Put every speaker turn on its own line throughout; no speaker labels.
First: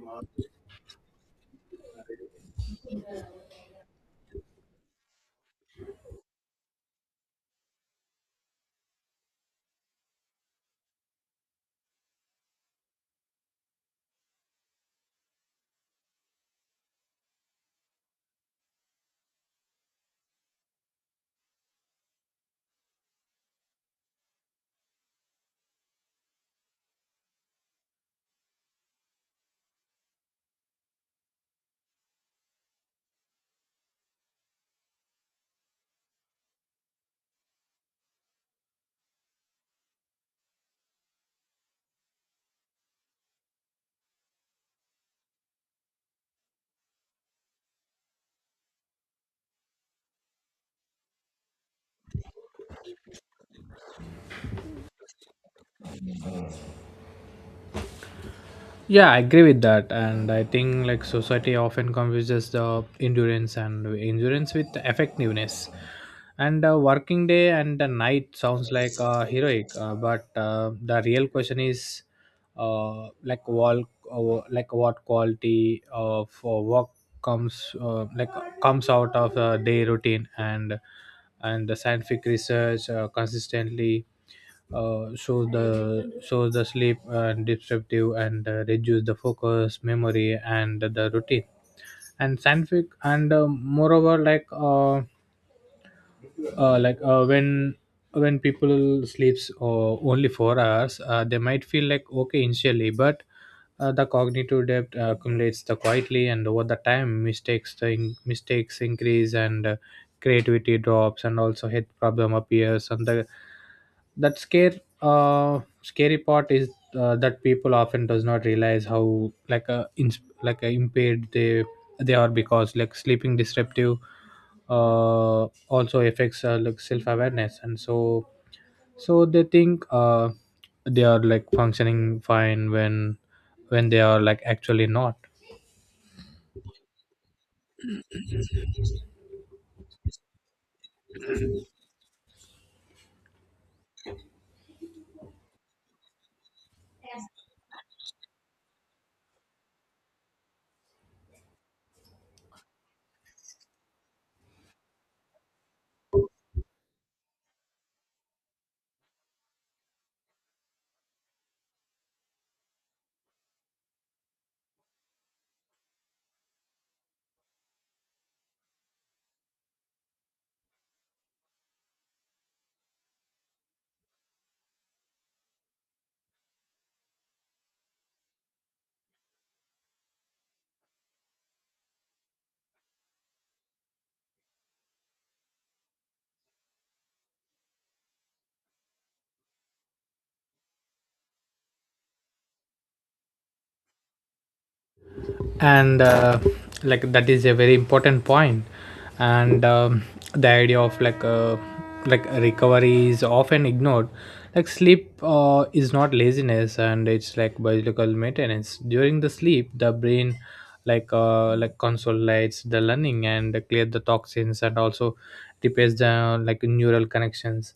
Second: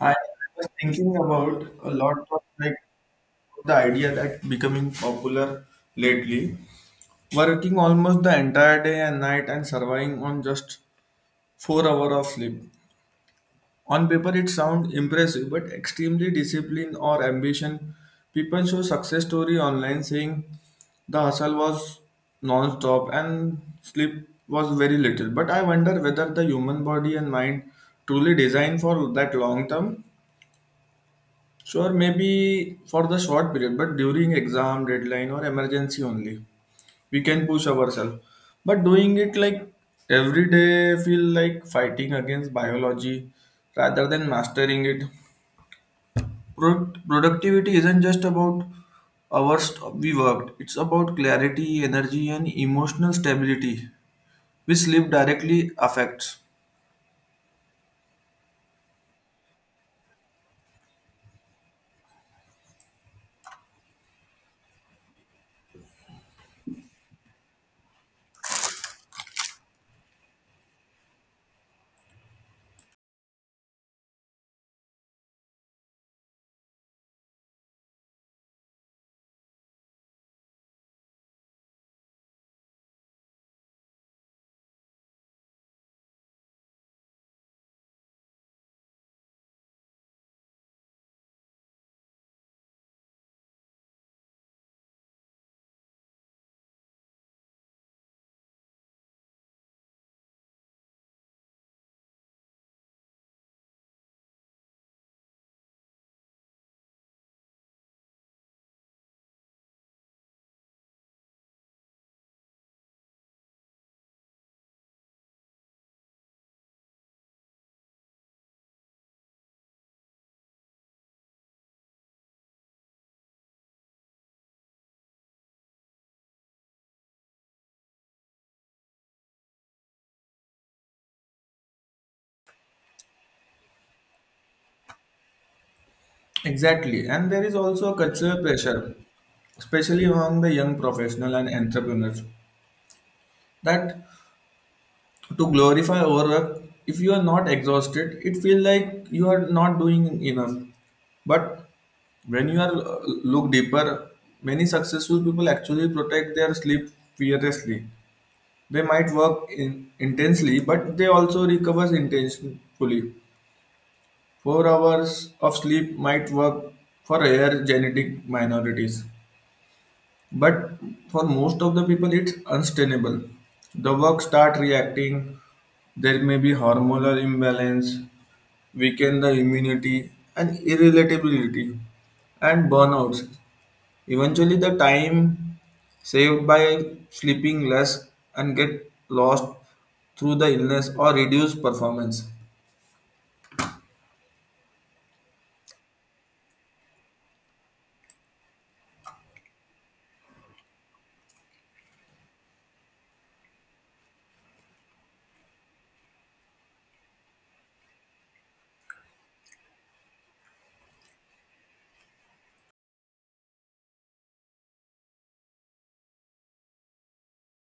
I was thinking about a lot of like the idea that becoming popular lately, working almost the entire day and night and surviving on just 4 hours of sleep. On paper, it sounds impressive, but extremely discipline or ambition. People show success story online saying the hustle was non-stop and sleep was very little. But I wonder whether the human body and mind truly designed for that long term. Sure, maybe for the short period, but during exam, deadline, or emergency only, we can push ourselves. But doing it like every day, feel like fighting against biology rather than mastering it. Productivity isn't just about hours we worked, it's about clarity, energy, and emotional stability, which sleep directly affects.
Yeah, I agree with that, and I think like society often confuses the endurance with effectiveness. And a working day and a night sounds like heroic, but the real question is like wall, like what quality of work comes uh, like comes out of a day routine and the scientific research consistently, so the sleep disruptive and reduce the focus memory and the routine and scientific, and moreover like uh, like uh, when when people sleeps only 4 hours, they might feel like okay initially, but the cognitive depth accumulates the quietly, and over the time mistakes mistakes increase, and creativity drops and also health problem appears. And the that scare scary part is that people often does not realize how like a impaired they are because like sleeping disruptive also affects like self awareness. And so they think they are like functioning fine when they are like actually not.
Exactly, and there is also cultural pressure especially among the young professional and entrepreneurs that to glorify overwork. If you are not exhausted it feels like you are not doing enough. But when you are look deeper, many successful people actually protect their sleep fearlessly. They might intensely, but they also recovers intentionally. 4 hours of sleep might work for rare genetic minorities, but for most of the people it's unsustainable. The work start reacting. There may be hormonal imbalance, weaken the immunity and irritability and burnouts. Eventually the time saved by sleeping less and get lost through the illness or reduced performance.
And like that is a very important point, and the idea of like recovery is often ignored. Like sleep is not laziness, and it's like biological maintenance. During the sleep the brain like consolidates the learning and clear the toxins, and also repairs the like neural connections.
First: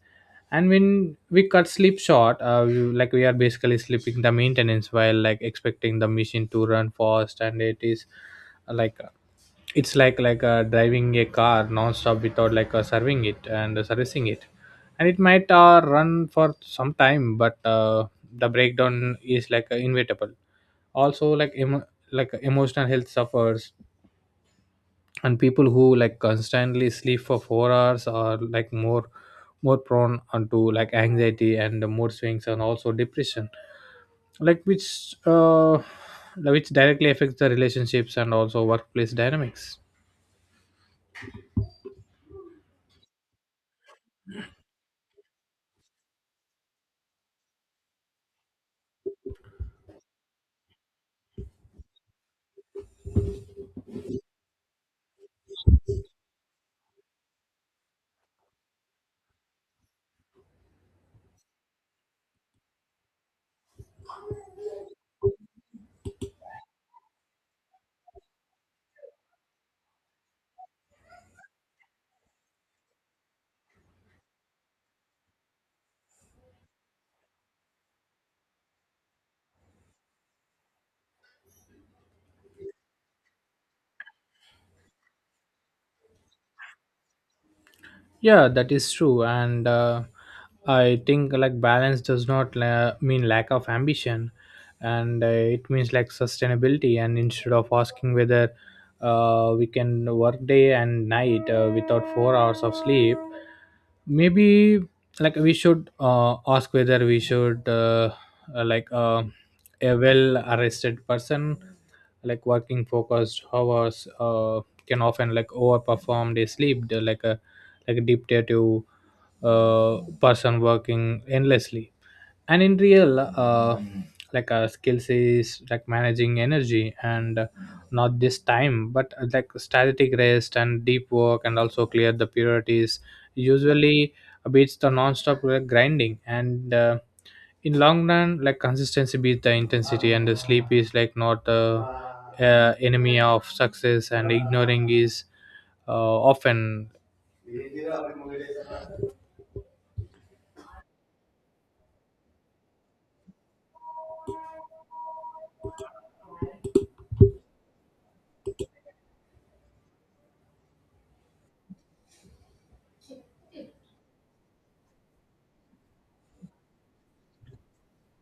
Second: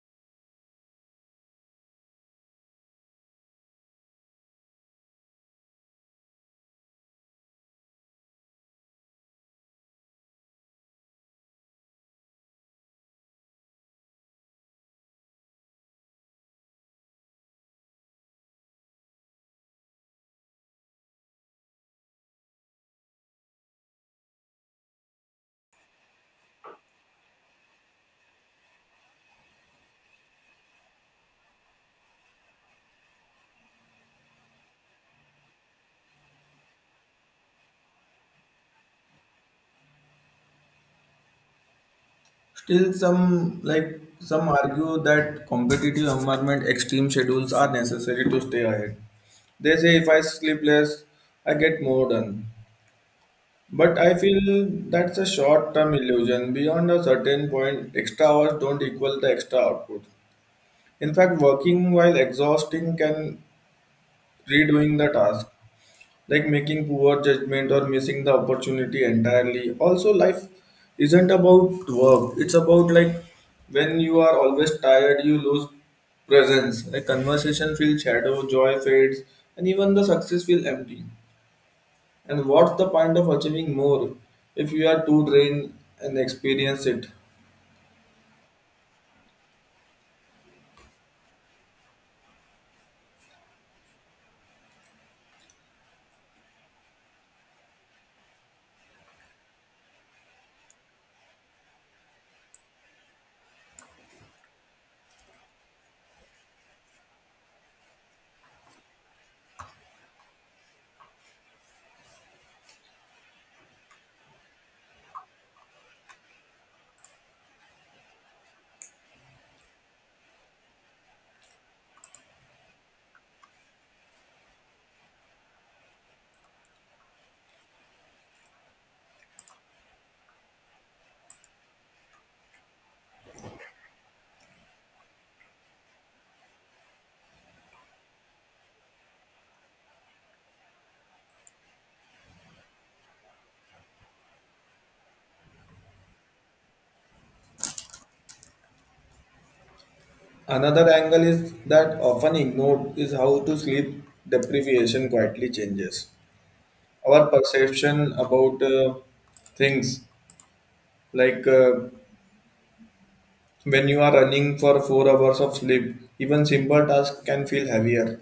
And when we cut sleep short, like we are basically sleeping the maintenance while like expecting the machine to run fast. And uh, like uh, it's like driving a car non-stop without like serving it and servicing it. And it might run for some time, but the breakdown is like inevitable. Also like emotional health suffers, and people who like constantly sleep for 4 hours are like more prone onto like anxiety and the mood swings and also depression, like which directly affects the relationships and also workplace dynamics.
Still, some argue that competitive environment extreme schedules are necessary to stay ahead. They say if I sleep less, I get more done. But I feel that's a short-term illusion. Beyond a certain point, extra hours don't equal the extra output. In fact, working while exhausting can redoing the task, like making poor judgment or missing the opportunity entirely. Also life isn't about work, it's about like when you are always tired you lose presence. Like conversation feels shadow, joy fades, and even the success feels empty. And what's the point of achieving more if you are too drained and experience it?
Yeah, that is true, and I think like balance does not mean lack of ambition, and it means like sustainability. And instead of asking whether we can work day and night without 4 hours of sleep, maybe like we should ask whether we should. Uh, like uh, a well arrested person like working focused hours can often like overperform their sleep. They're like a dictative person working endlessly. And in real, skills is like managing energy, and not this time but like static rest and deep work and also clear the priorities usually beats the non-stop grinding. And in long run like consistency beats the intensity, and the sleep is like not the enemy of success, and ignoring is often.
Another angle is that often ignored is how to sleep deprivation quietly changes our perception about things. Like when you are running for 4 hours of sleep, even simple tasks can feel heavier.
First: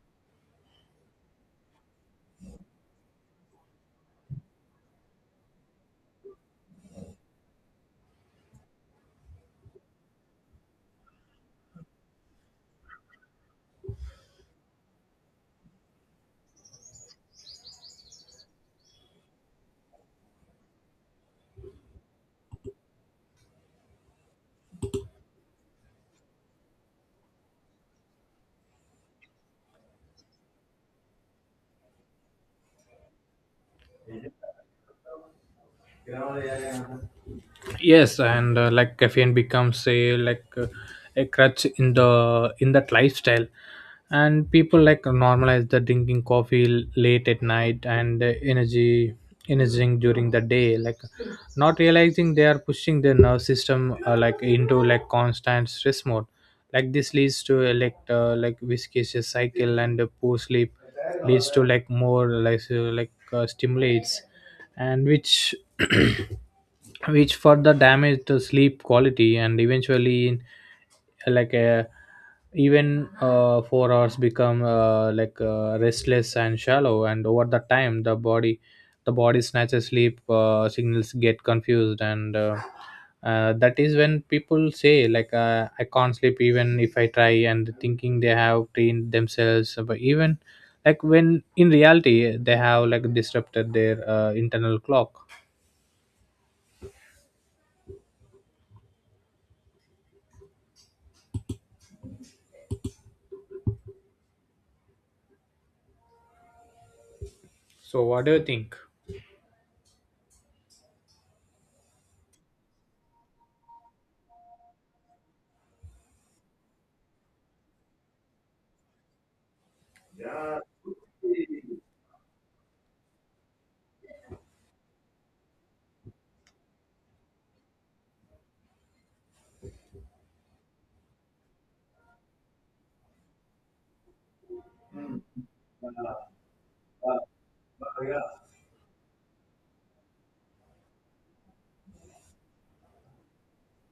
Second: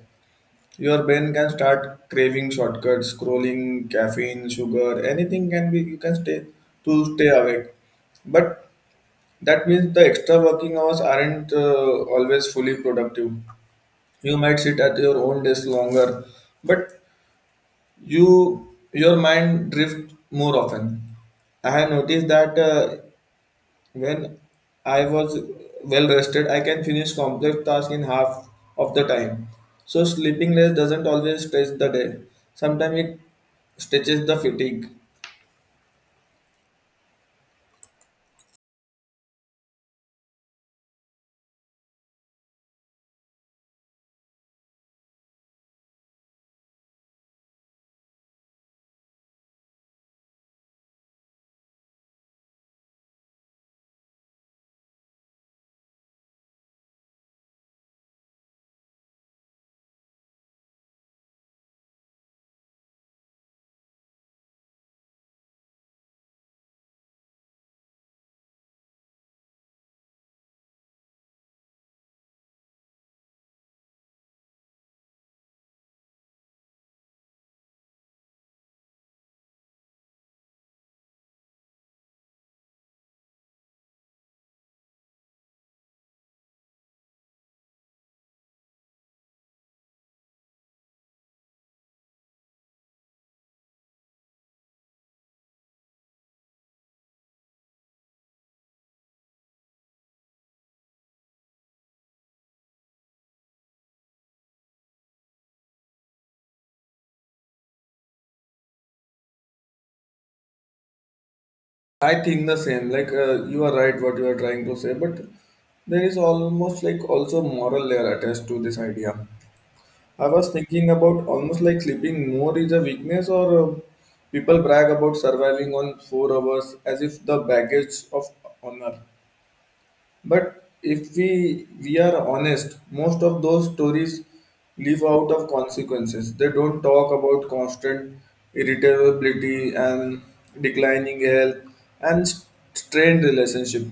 Your brain can start craving shortcuts, scrolling, caffeine, sugar, anything can be you can stay to stay awake. But that means the extra working hours aren't always fully productive. You might sit at your own desk longer, but your mind drifts more often. I have noticed that when I was well rested, I can finish complex tasks in half of the time. So sleeping less doesn't always stretch the day. Sometimes it stretches the fatigue.
Yes, and like caffeine becomes a like a crutch in the in that lifestyle, and people like normalize the drinking coffee late at night, and energy energizing during the day, like not realizing they are pushing their nervous system like into like constant stress mode. Like this leads to a like viscous cycle, and poor sleep leads to like more like stimulates, and which which further damaged the sleep quality, and eventually in like a, even 4 hours become restless and shallow. And over the time the body snatches sleep signals get confused, and that is when people say like I can't sleep even if I try, and thinking they have trained themselves, but even like when in reality they have like disrupted their internal clock. So what do you think?
I think the same. Like you are right, what you are trying to say, but there is almost like also moral layer attached to this idea. I was thinking about almost like sleeping more is a weakness, or people brag about surviving on 4 hours as if the baggage of honor. But if we are honest, most of those stories live out of consequences. They don't talk about constant irritability and declining health and strained relationship.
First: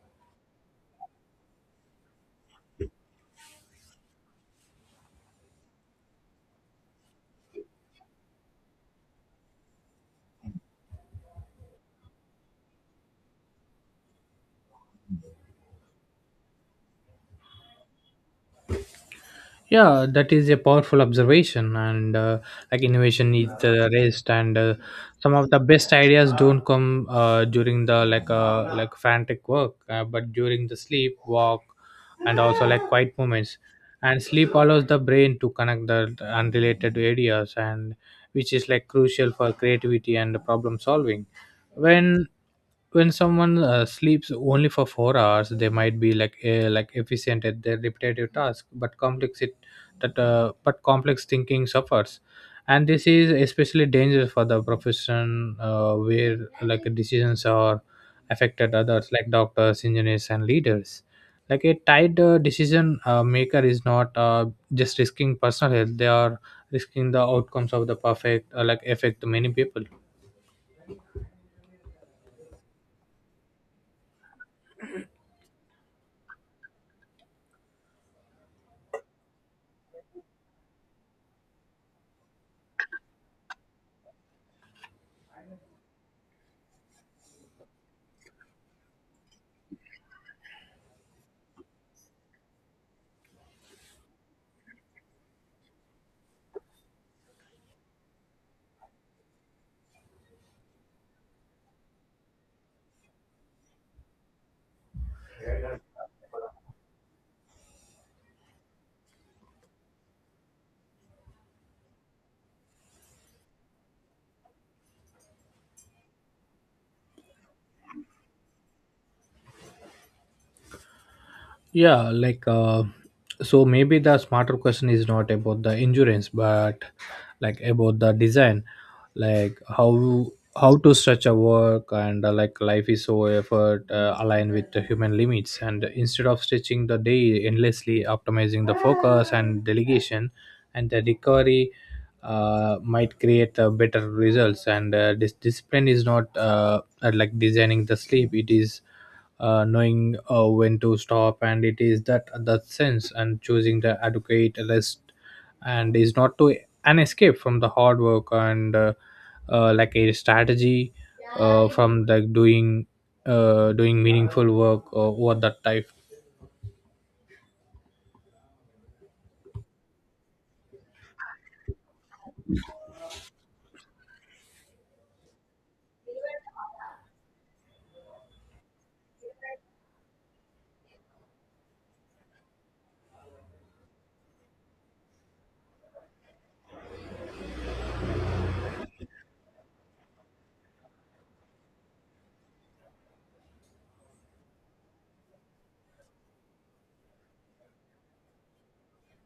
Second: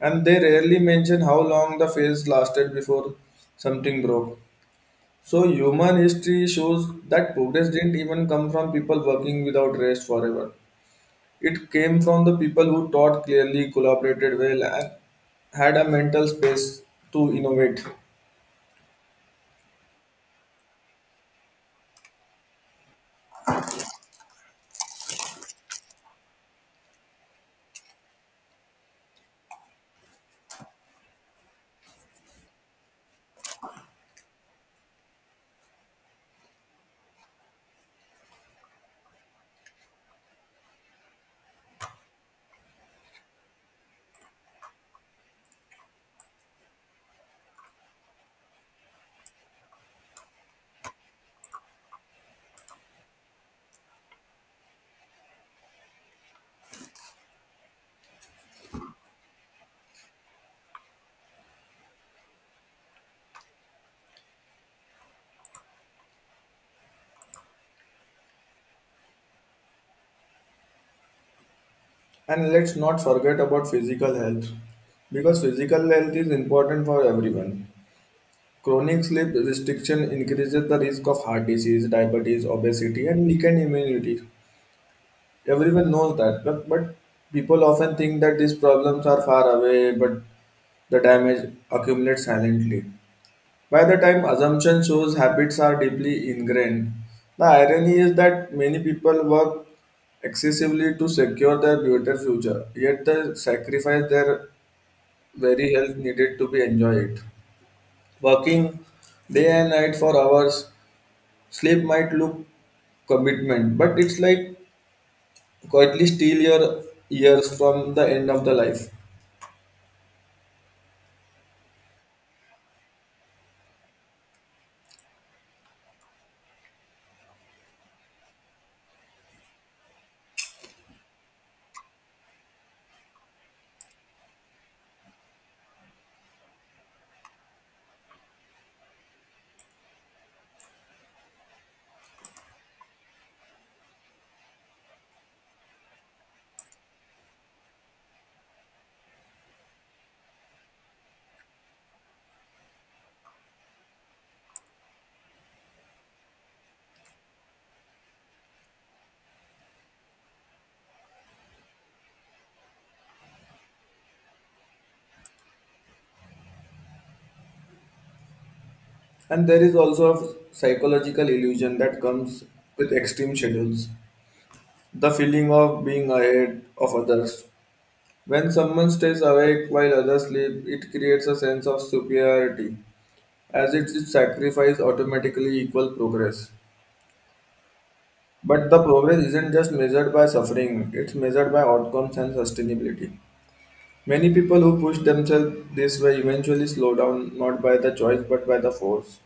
And they rarely mention how long the phase lasted before something broke. So human history shows that progress didn't even come from people working without rest forever. It came from the people who thought clearly, collaborated well, and had a mental space to innovate.
Yeah, that is a powerful observation, and like innovation needs the rest, and some of the best ideas don't come during the like frantic work, but during the sleep, walk, and also like quiet moments. And sleep allows the brain to connect the unrelated areas, and which is like crucial for creativity and problem solving. When when someone sleeps only for 4 hours, they might be like efficient at their repetitive task, but complex it that but complex thinking suffers. And this is especially dangerous for the profession where like decisions are affected others, like doctors, engineers, and leaders. Like a tied decision maker is not just risking personal health, they are risking the outcomes of the perfect like affect many people.
And let's not forget about physical health, because physical health is important for everyone. Chronic sleep restriction increases the risk of heart disease, diabetes, obesity, and weakened immunity. Everyone knows that, but people often think that these problems are far away, but the damage accumulates silently. By the time assumption shows habits are deeply ingrained, the irony is that many people work excessively to secure their better future, yet they sacrifice their very health needed to be enjoyed. Working day and night for hours, sleep might look commitment, but it's like quietly steal your years from the end of the life.
Yeah, like so maybe the smarter question is not about the insurance, but like about the design, like how to stretch a work and like life is so effort aligned with the human limits, and instead of stretching the day endlessly, optimizing the focus and delegation, and the recovery might create better results. And this discipline is not like designing the sleep, it is knowing when to stop, and it is that sense and choosing the adequate rest, and is not to an escape from the hard work, and like a strategy from the doing doing meaningful work over that time.
And there is also a psychological illusion that comes with extreme schedules. The feeling of being ahead of others. When someone stays awake while others sleep, it creates a sense of superiority, as it is sacrifice automatically equal progress. But the progress isn't just measured by suffering, it's measured by outcomes and sustainability. Many people who push themselves this way eventually slow down not by the choice but by the force.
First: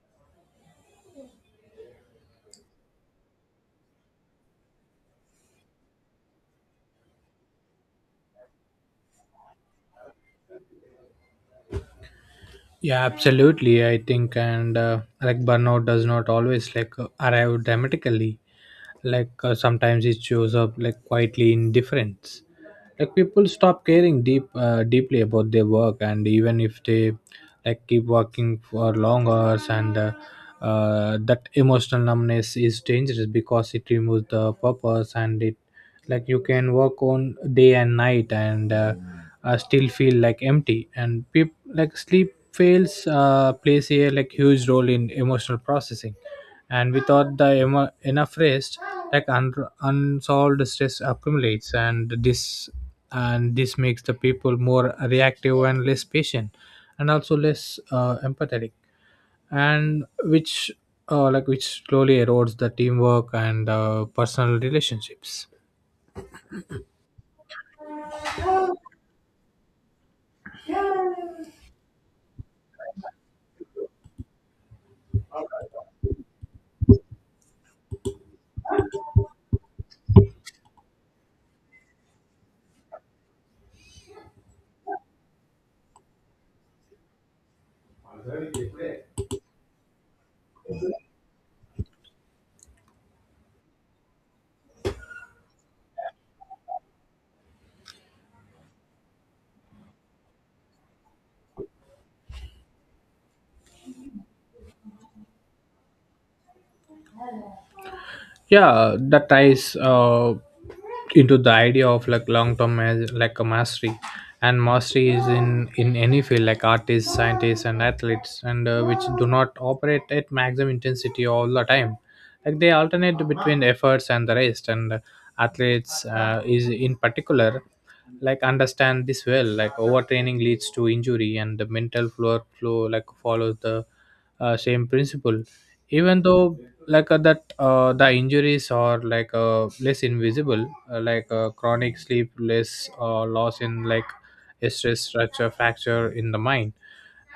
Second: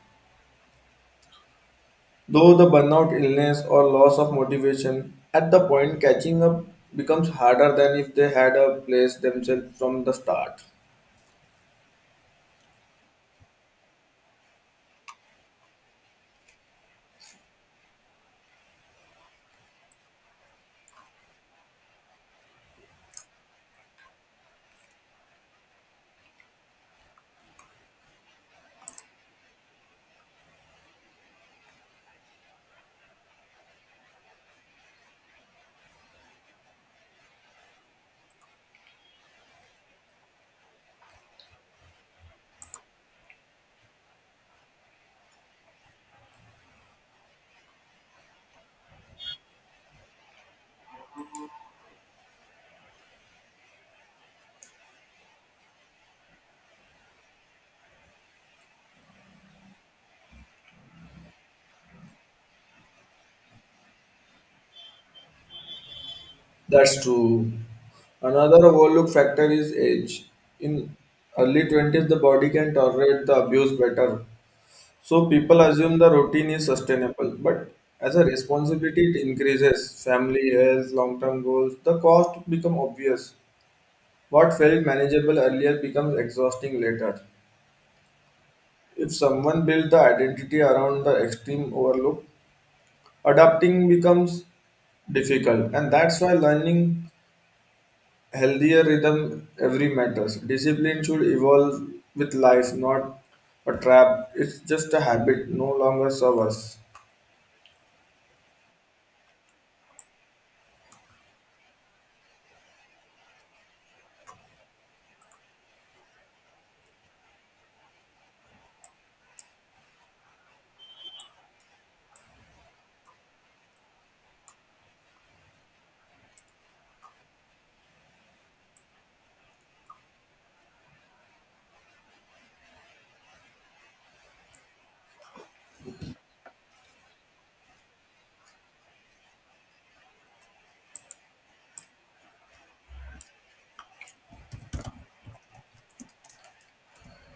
Though the burnout, illness, or loss of motivation, at the point catching up becomes harder than if they had a place themselves from the start.
Yeah, absolutely, I think, and like burnout does not always like arrive dramatically. Like sometimes it shows up like quietly indifference. Like people stop caring deeply about their work, and even if they like keep working for long hours, and that emotional numbness is dangerous because it removes the purpose, and it, like, you can work on day and night, and still feel like empty. And sleep fails plays a like huge role in emotional processing, and without the enough rest, like unsolved stress accumulates, and this makes the people more reactive and less patient and also less empathetic, and which like which slowly erodes the teamwork and personal relationships.
That's true. Another overlooked factor is age. In early 20s, the body can tolerate the abuse better. So people assume the routine is sustainable. But as a responsibility it increases, family, health, long-term goals, the cost become obvious. What felt manageable earlier becomes exhausting later. If someone builds the identity around the extreme overlook, adapting becomes difficult. And that's why learning healthier rhythm every matters discipline should evolve with life, not a trap it's just a habit no longer serve us.
Yeah, that ties into the idea of like long-term like a mastery. And mastery is in any field, like artists, scientists, and athletes, and which do not operate at maximum intensity all the time. Like they alternate between efforts and the rest, and athletes is in particular like understand this well. Like overtraining leads to injury, and the mental flow like follows the same principle. Even though like that the injuries are like less invisible, like chronic sleep less loss in like a stress structure fracture in the mind.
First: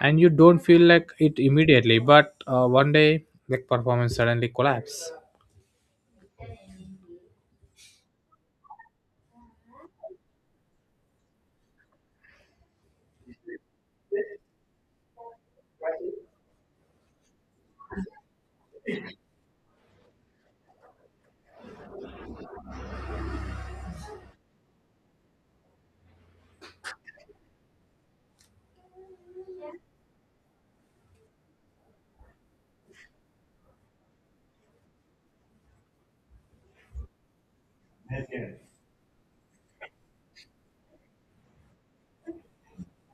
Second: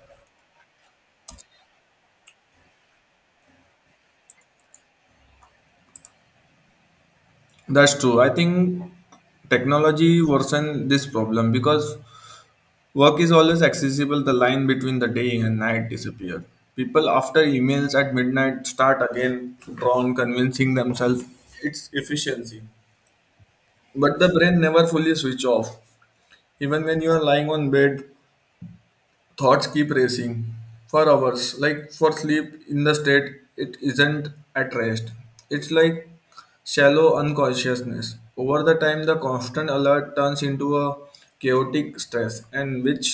And you don't feel like it immediately, but one day like performance suddenly collapse.
That's true. I think technology worsen this problem because work is always accessible. The line between the day and night disappear. People after emails at midnight start again to draw on convincing themselves it's efficiency. But the brain never fully switch off. Even when you are lying on bed, thoughts keep racing for hours like for sleep in the state it isn't at rest, it's like shallow unconsciousness. Over the time the constant alert turns into a chaotic stress, and which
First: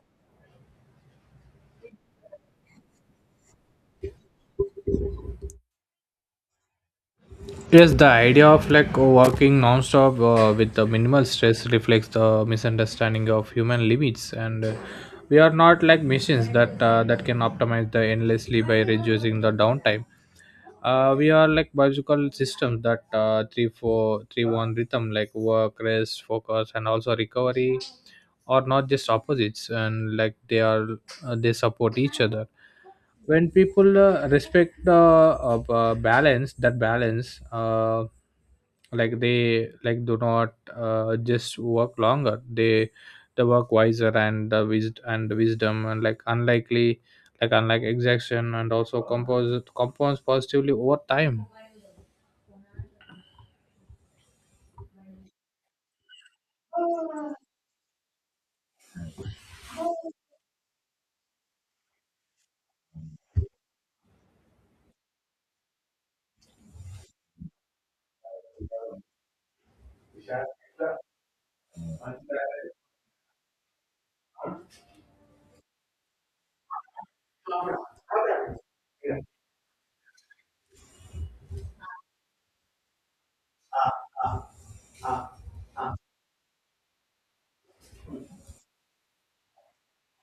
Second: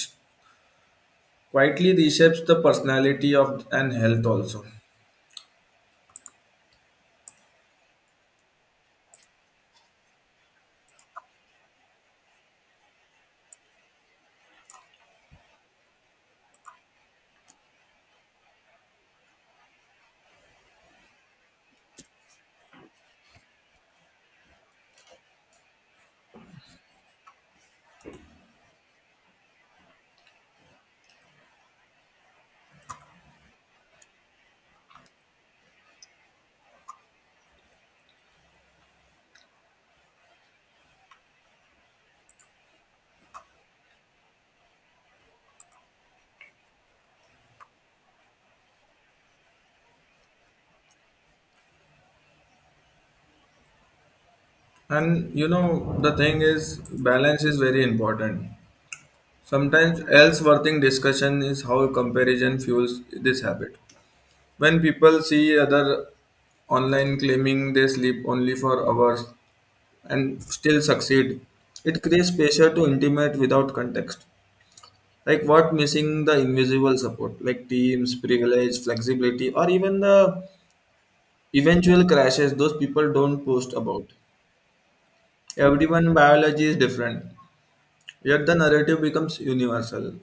quietly reshapes the personality of and health also.
Yes, the idea of like working non-stop with the minimal stress reflects the misunderstanding of human limits, and we are not like machines that can optimize the endlessly by reducing the downtime. We are like biological systems that three four three one rhythm, like work, rest, focus, and also recovery, are not just opposites, and like they support each other. When people respect the balance, that balance like they like do not just work longer, they work wiser, and the wisdom and like unlike exaction, and also compose positively over time.
And you know the thing is balance is very important. Sometimes else worthing discussion is how comparison fuels this habit. When people see other online claiming they sleep only for hours and still succeed, it creates pressure to intimate without context. Like what missing the invisible support, like teams, privilege, flexibility, or even the eventual crashes those people don't post about. Everyone biology is different, yet the narrative becomes universal.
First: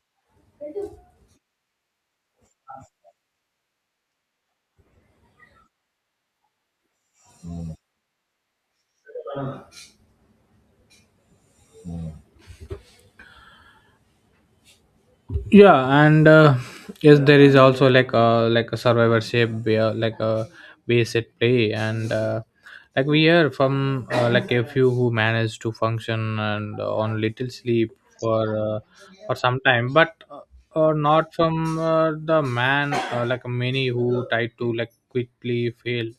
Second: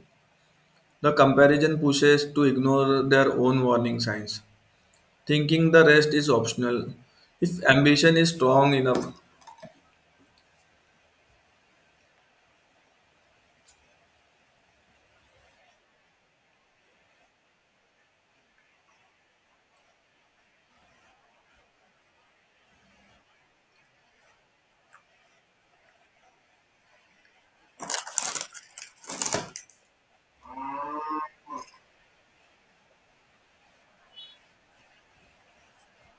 The comparison pushes to ignore their own warning signs. Thinking the rest is optional. If ambition is strong enough.
Yeah, and yes, there is also like a survivorship where like a base at play. And like we hear from like a few who manage to function and on little sleep for uh, for some time, but not from the man like many who try to like quickly fail.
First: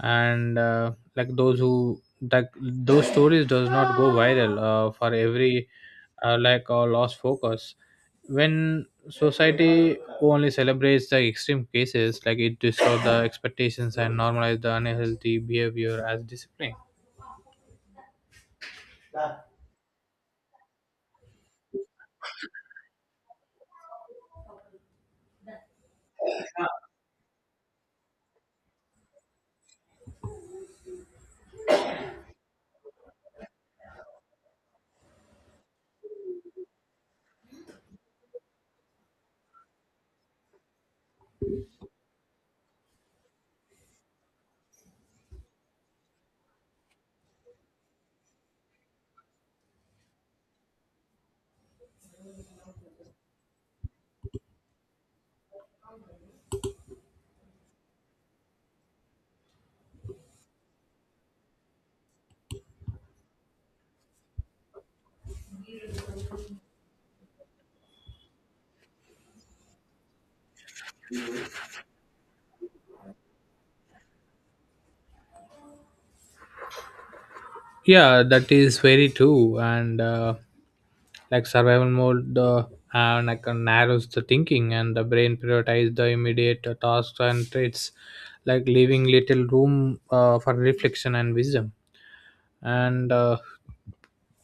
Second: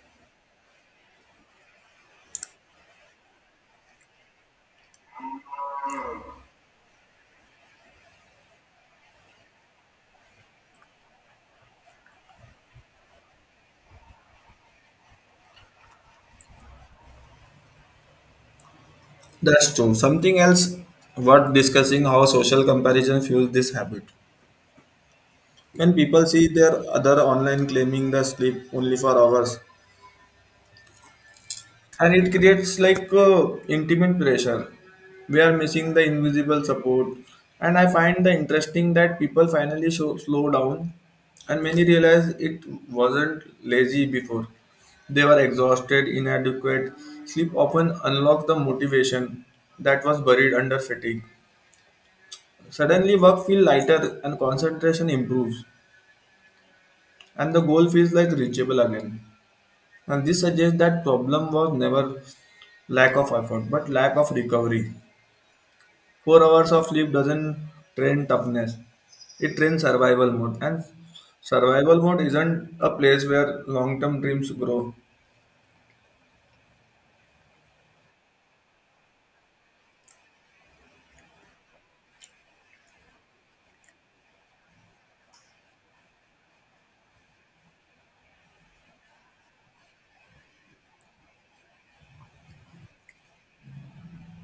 And like those stories does not go viral for every lost focus. When society only celebrates the extreme cases, like it distorts the expectations and normalize the unhealthy behavior as discipline.
That's true. Something else worth discussing how social comparison fuels this habit. When people see their other online claiming the sleep only for hours, and it creates like intimate pressure. We are missing the invisible support, and I find the interesting that people finally show, slow down and many realize it wasn't lazy before. They were exhausted inadequate. Sleep often unlocked the motivation that was buried under fatigue. Suddenly work feels lighter and concentration improves, and the goal feels like reachable again. And this suggests that problem was never lack of effort but lack of recovery. 4 hours of sleep doesn't train toughness. It trains survival mode. And survival mode isn't a place where long term dreams grow.
Yeah, that is very true, and like survival mode and like narrows the thinking, and the brain prioritize the immediate tasks and traits, like leaving little room for reflection and wisdom, and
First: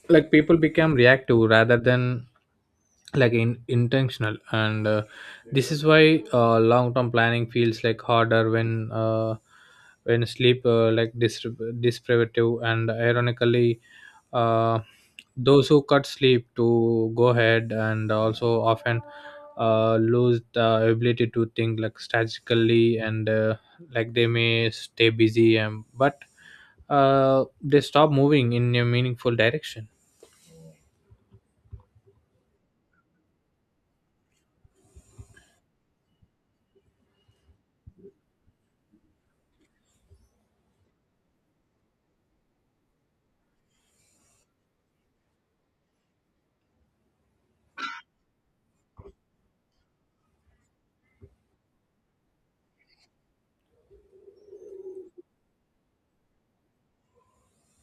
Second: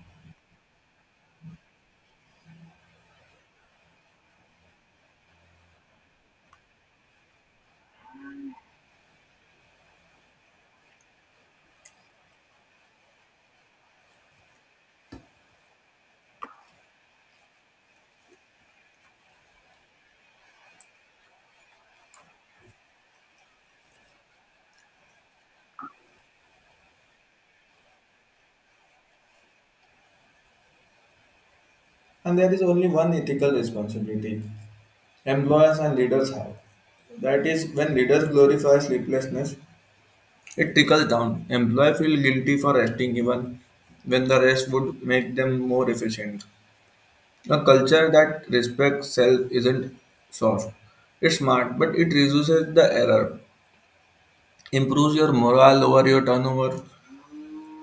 like people became reactive rather than like intentional. And this is why long term planning feels like harder when sleep like deprivative, and ironically, uh, those who cut sleep to go ahead and also often lose the ability to think like strategically, and like they may stay busy, and but they stop moving in a meaningful direction.
And there is only one ethical responsibility employers and leaders have. That is, when leaders glorify sleeplessness, it trickles down. Employees feel guilty for resting even when the rest would make them more efficient. A culture that respects self isn't soft. It's smart, but it reduces the error. Improves your morale over your turnover.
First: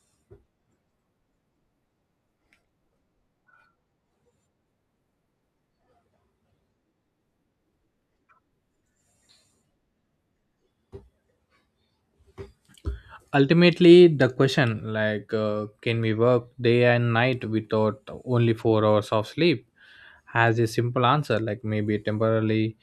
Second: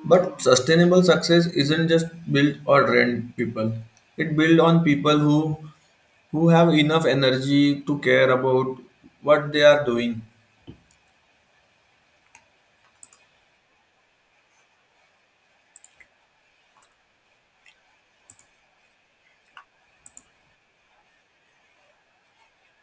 But sustainable success isn't just built or trained people. It built on people who have enough energy to care about what they are doing.
Ultimately the question, like can we work day and night without only 4 hours of sleep, has a simple answer, like maybe temporarily,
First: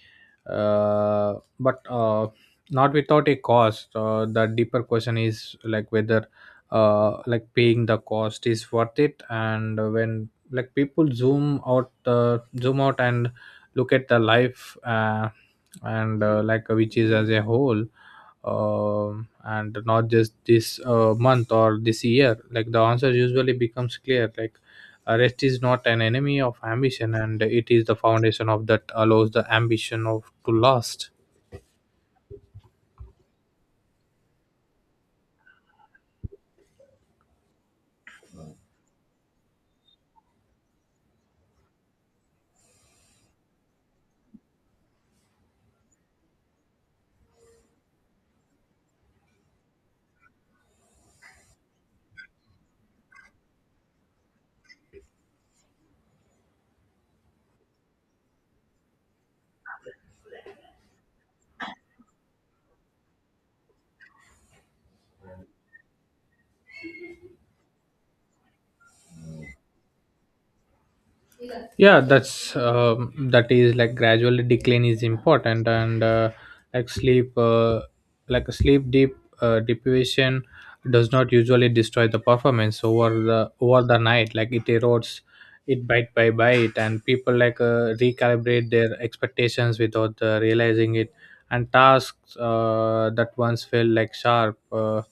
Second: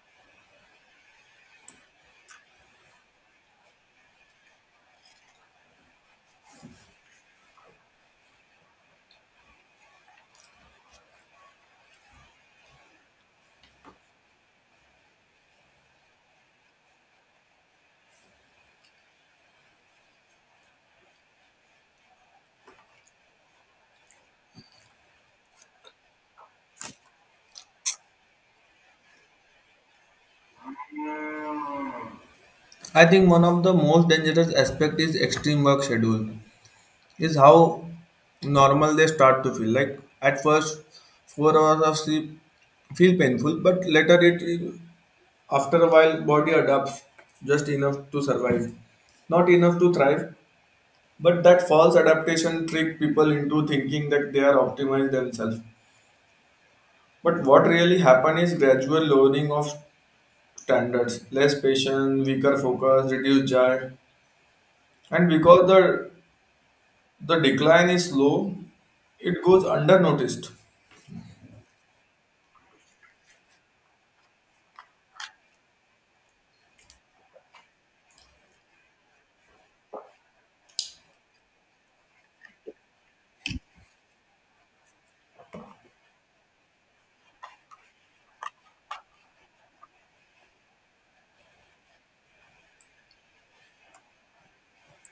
but not without a cost. The deeper question is like whether like paying the cost is worth it, and When like people zoom out and look at the life and which is as a whole and not just this month or this year. Like the answer usually becomes clear. Rest is not an enemy of ambition, and it is the foundation of that allows the ambition of to last.
I think one of the most dangerous aspect is extreme work schedule. Is how normal they start to feel. Like at first, 4 hours of sleep feel painful, but later it after a while body adapts just enough to survive, not enough to thrive. But that false adaptation trick people into thinking that they are optimized themselves. But what really happen is gradual lowering of standards, less patience, weaker focus, reduced joy, and because the decline is slow, it goes under noticed.
Yeah, that is like gradual decline is important. And like sleep uh, like sleep deep deprivation does not usually destroy the performance over the night. Like it erodes it bite by bite, and people recalibrate their expectations without realizing it. And tasks that once felt like sharp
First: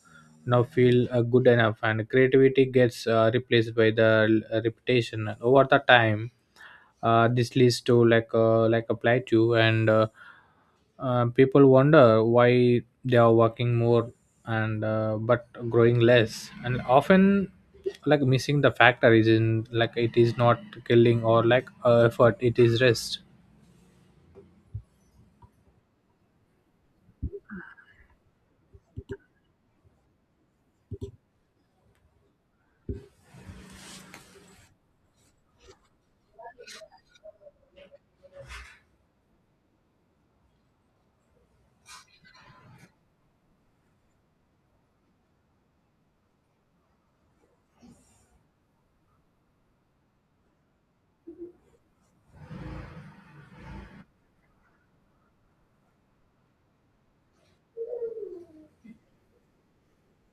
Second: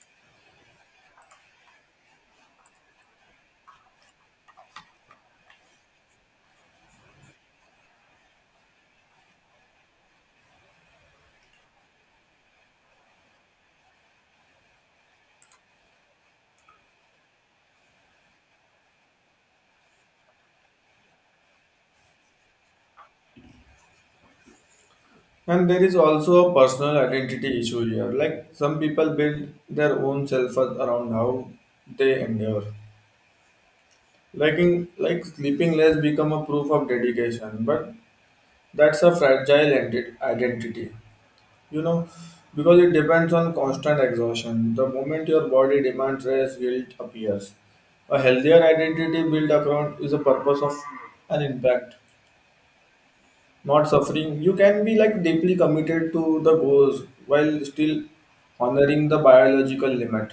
now feel good enough, and creativity gets replaced by the reputation. And over the time, this leads to like a plateau. And people wonder why they are working more, and but growing less, and often like missing the factor is in, like it is not killing or effort. It is rest.
And there is also a personal identity issue here. Like some people build their own self worth around how they endure. Like sleeping less become a proof of dedication, but that's a fragile identity, you know, because it depends on constant exhaustion. The moment your body demands rest, guilt appears. A healthier identity built around is a purpose of an impact, not suffering. You can be like deeply committed to the goals while still honoring the biological limit.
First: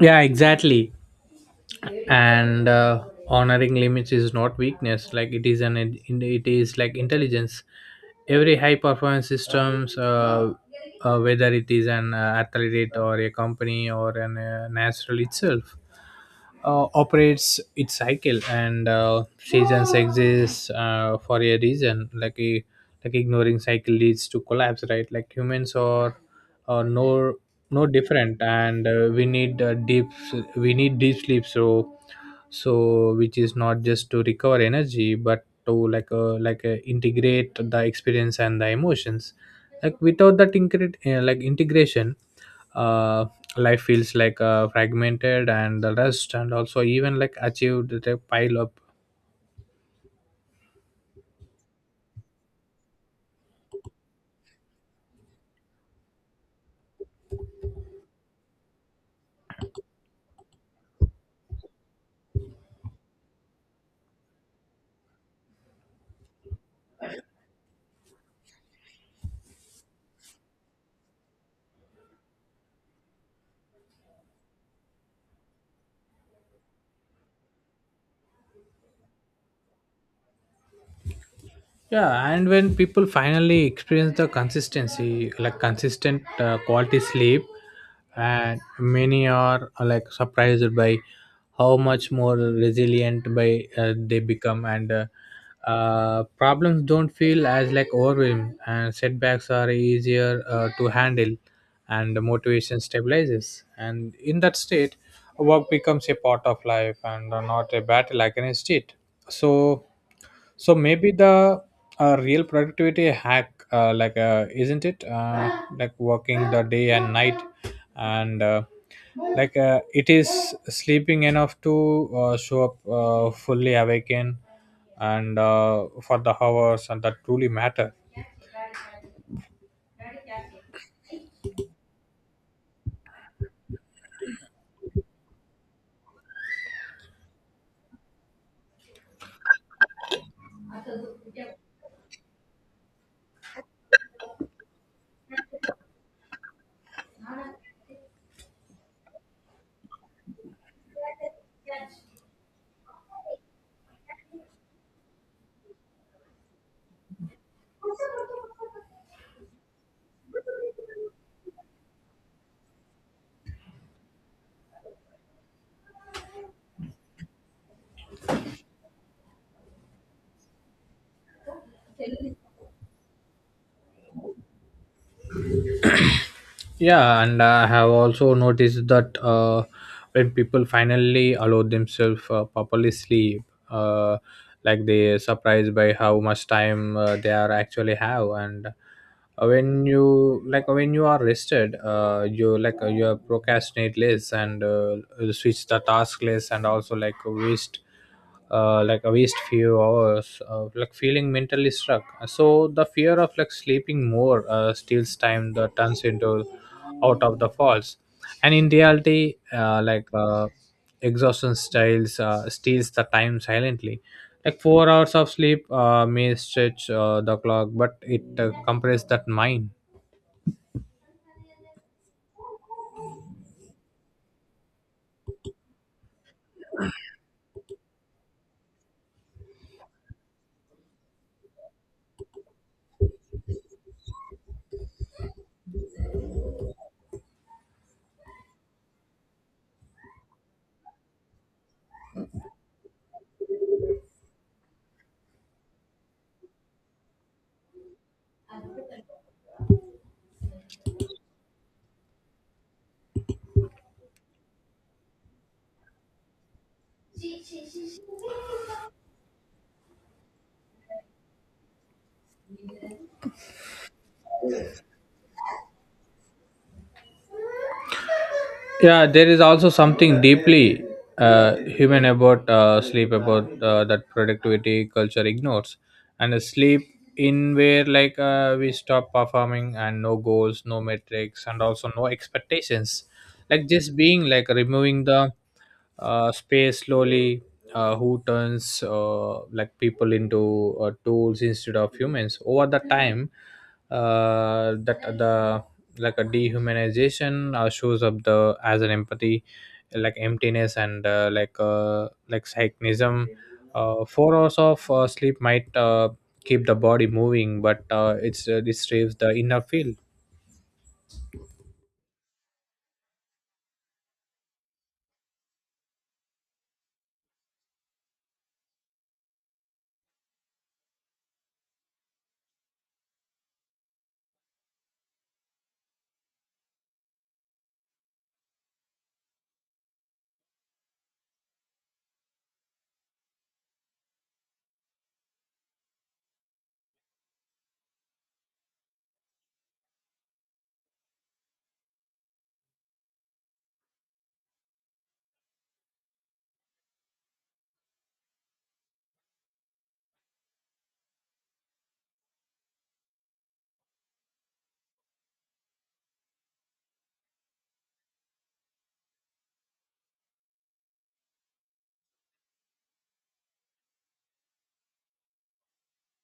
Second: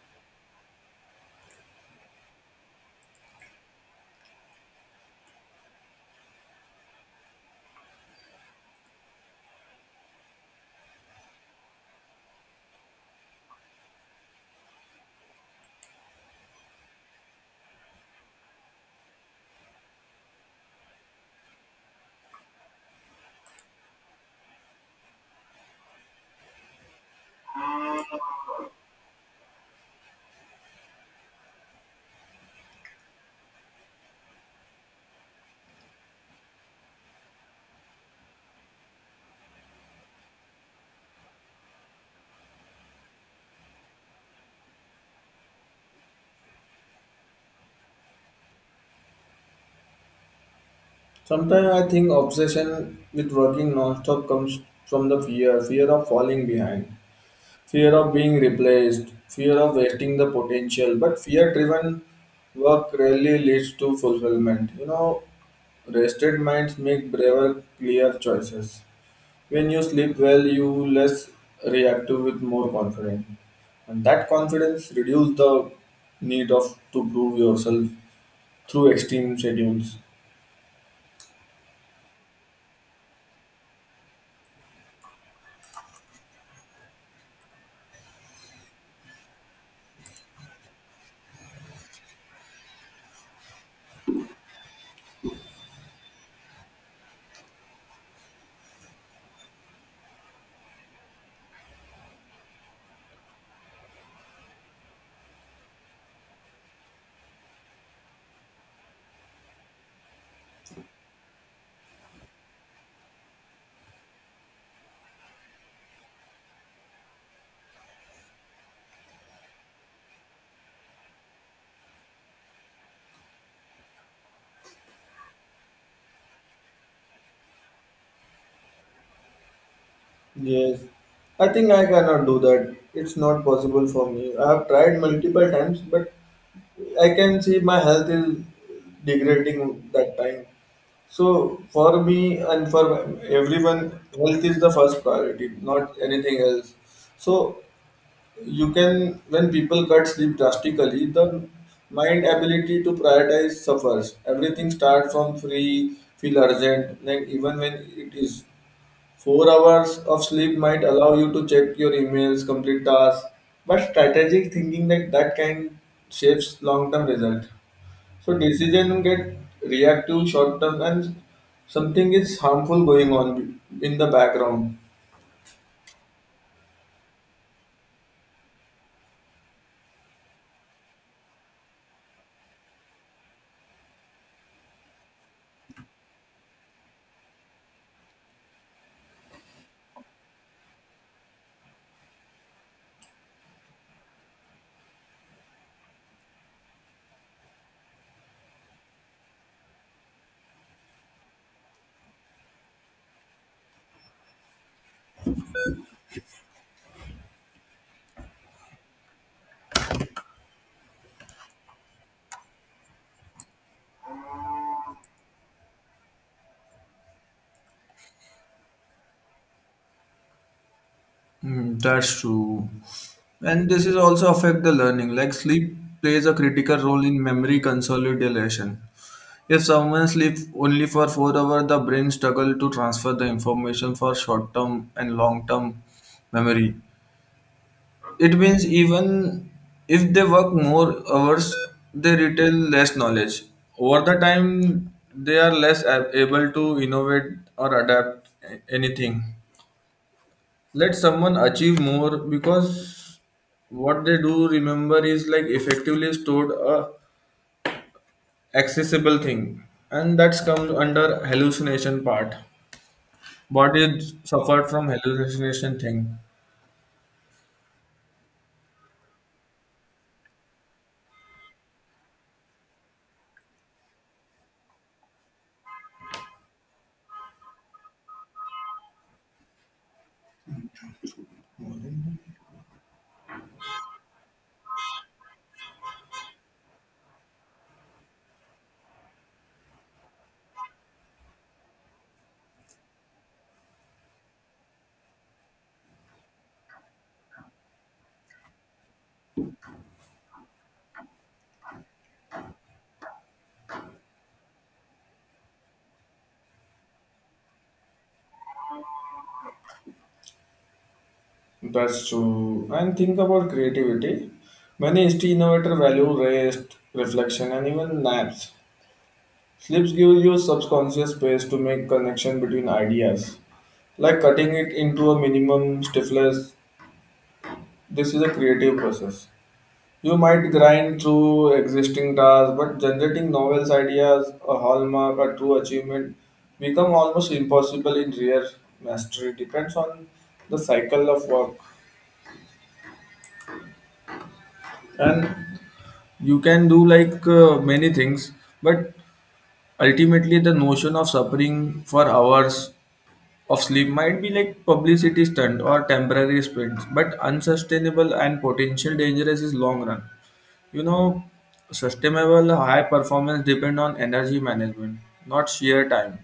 Yeah, exactly. And honoring limits is not weakness. Like it is an, it is like intelligence. Every high performance systems, whether it is an athlete or a company or an natural itself, operates its cycle. And seasons exist for a reason. Like a, like ignoring cycle leads to collapse, right? Like humans are uh, no no different. And we need we need deep sleep, so which is not just to recover energy, but to integrate the experience and the emotions, like without that like integration, uh, life feels like fragmented, and the rest and also even like achieved the pile up.
Sometimes I think obsession with working non-stop comes from the fear, fear of falling behind. Fear of being replaced, fear of wasting the potential. But fear driven work rarely leads to fulfillment. You know, rested minds make braver, clear choices. When you sleep well, you less reactive with more confidence. And that confidence reduces the need of to prove yourself through extreme schedules.
Yeah, and when people finally experience the consistency, like consistent quality sleep, and many are like surprised by how much more resilient by they become. And problems don't feel as like overwhelm, and setbacks are easier to handle, and the motivation stabilizes. And in that state, work becomes a part of life and not a battle against it. So so maybe the real productivity hack, isn't it? Like working the day and night, and it is sleeping enough to show up fully awakened and for the hours and that truly matter.
Yes. I think I cannot do that. It's not possible for me. I have tried multiple times, but I can see my health is degrading that time. So for me and for everyone, health is the first priority, not anything else. So you can when people cut sleep drastically, the mind ability to prioritize suffers. Everything starts from free, feel urgent. Like even when it is 4 hours of sleep might allow you to check your emails, complete tasks. But strategic thinking like that can shapes long-term result. So decision get reactive short term and something is harmful going on in the background.
Yeah, and I have also noticed that when people finally allow themselves properly sleep, uh, like they are surprised by how much time they are actually have. And when you like when you are rested, you like you are procrastinate less, and switch the task less, and also like waste like a waste few hours like feeling mentally struck. So the fear of like sleeping more steals time that turns into out of the falls. And in reality exhaustion styles steals the time silently. Like 4 hours of sleep may stretch the clock, but it compresses that mind.
Hmm, that's true. And this is also affect the learning. Like sleep plays a critical role in memory consolidation. If someone sleeps only for 4 hours, the brain struggle to transfer the information for short term and long term memory. It means even if they work more hours, they retain less knowledge. Over the time, they are less able to innovate or adapt anything. Let someone achieve more because what they do remember is like effectively stored a accessible thing, and that's comes under hallucination part. Body suffered from hallucination thing.
Yeah, there is also something deeply human about sleep about that productivity culture ignores. And a sleep in where we stop performing, and no goals, no metrics, and also no expectations, like just being, like removing the space slowly who turns like people into tools instead of humans. Over the time, that the like a dehumanization shows up the as an empathy, like emptiness, and like cynicism. 4 hours of sleep might keep the body moving, but it the inner field.
That's true. And think about creativity. Many history innovators value rest, reflection, and even naps. Sleeps give you subconscious space to make connection between ideas, like cutting it into a minimum stiffness. This is a creative process. You might grind through existing tasks, but generating novel ideas, a hallmark, a true achievement become almost impossible in rare mastery. Depends on the cycle of work, and you can do like many things but ultimately the notion of suffering for hours of sleep might be like publicity stunt or temporary sprints, but unsustainable and potential dangerous is long run. You know, sustainable high performance depend on energy management, not sheer time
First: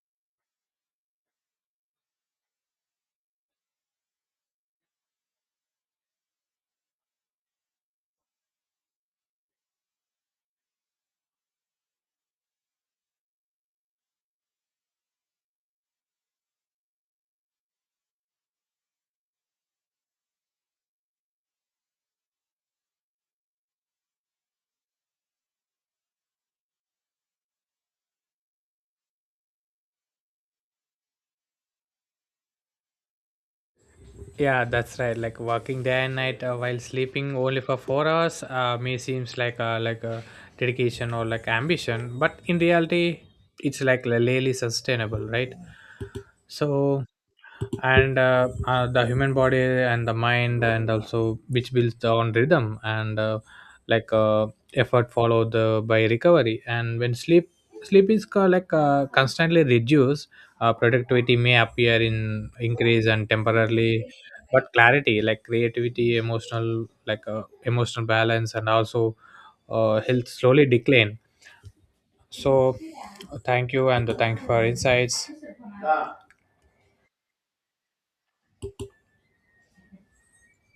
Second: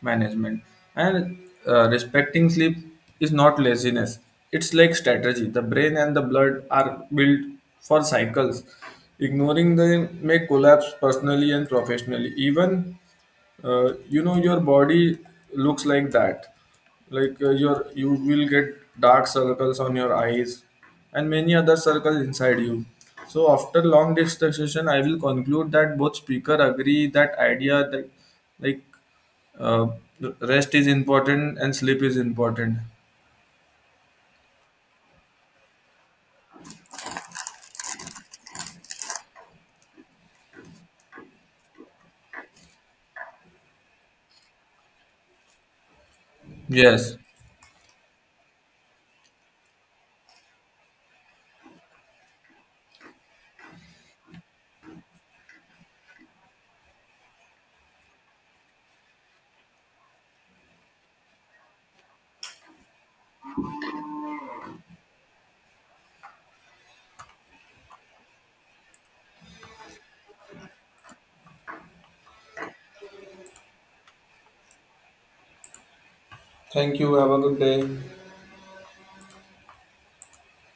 management. And respecting sleep is not laziness. It's like strategy. The brain and the blood are built for cycles. Ignoring them may collapse personally and professionally. Even you know your body looks like that, like you will get dark circles on your eyes and many other circles inside you. So after long discussion I will conclude that both speaker agree that idea that like uh, rest is important and sleep is important.
Yeah, that's right. Like working day and night while sleeping only for 4 hours, may seems like like a dedication or like ambition, but in reality, it's like really sustainable, right? So
Yes,
and the human body and the mind and also which builds on rhythm. And like uh, effort followed by recovery. And when sleep is constantly reduced, productivity may appear in increase and temporarily, but clarity, like creativity, emotional, emotional balance, and also health slowly decline. So thank you, and thank you for insights.
thank you, have a good day.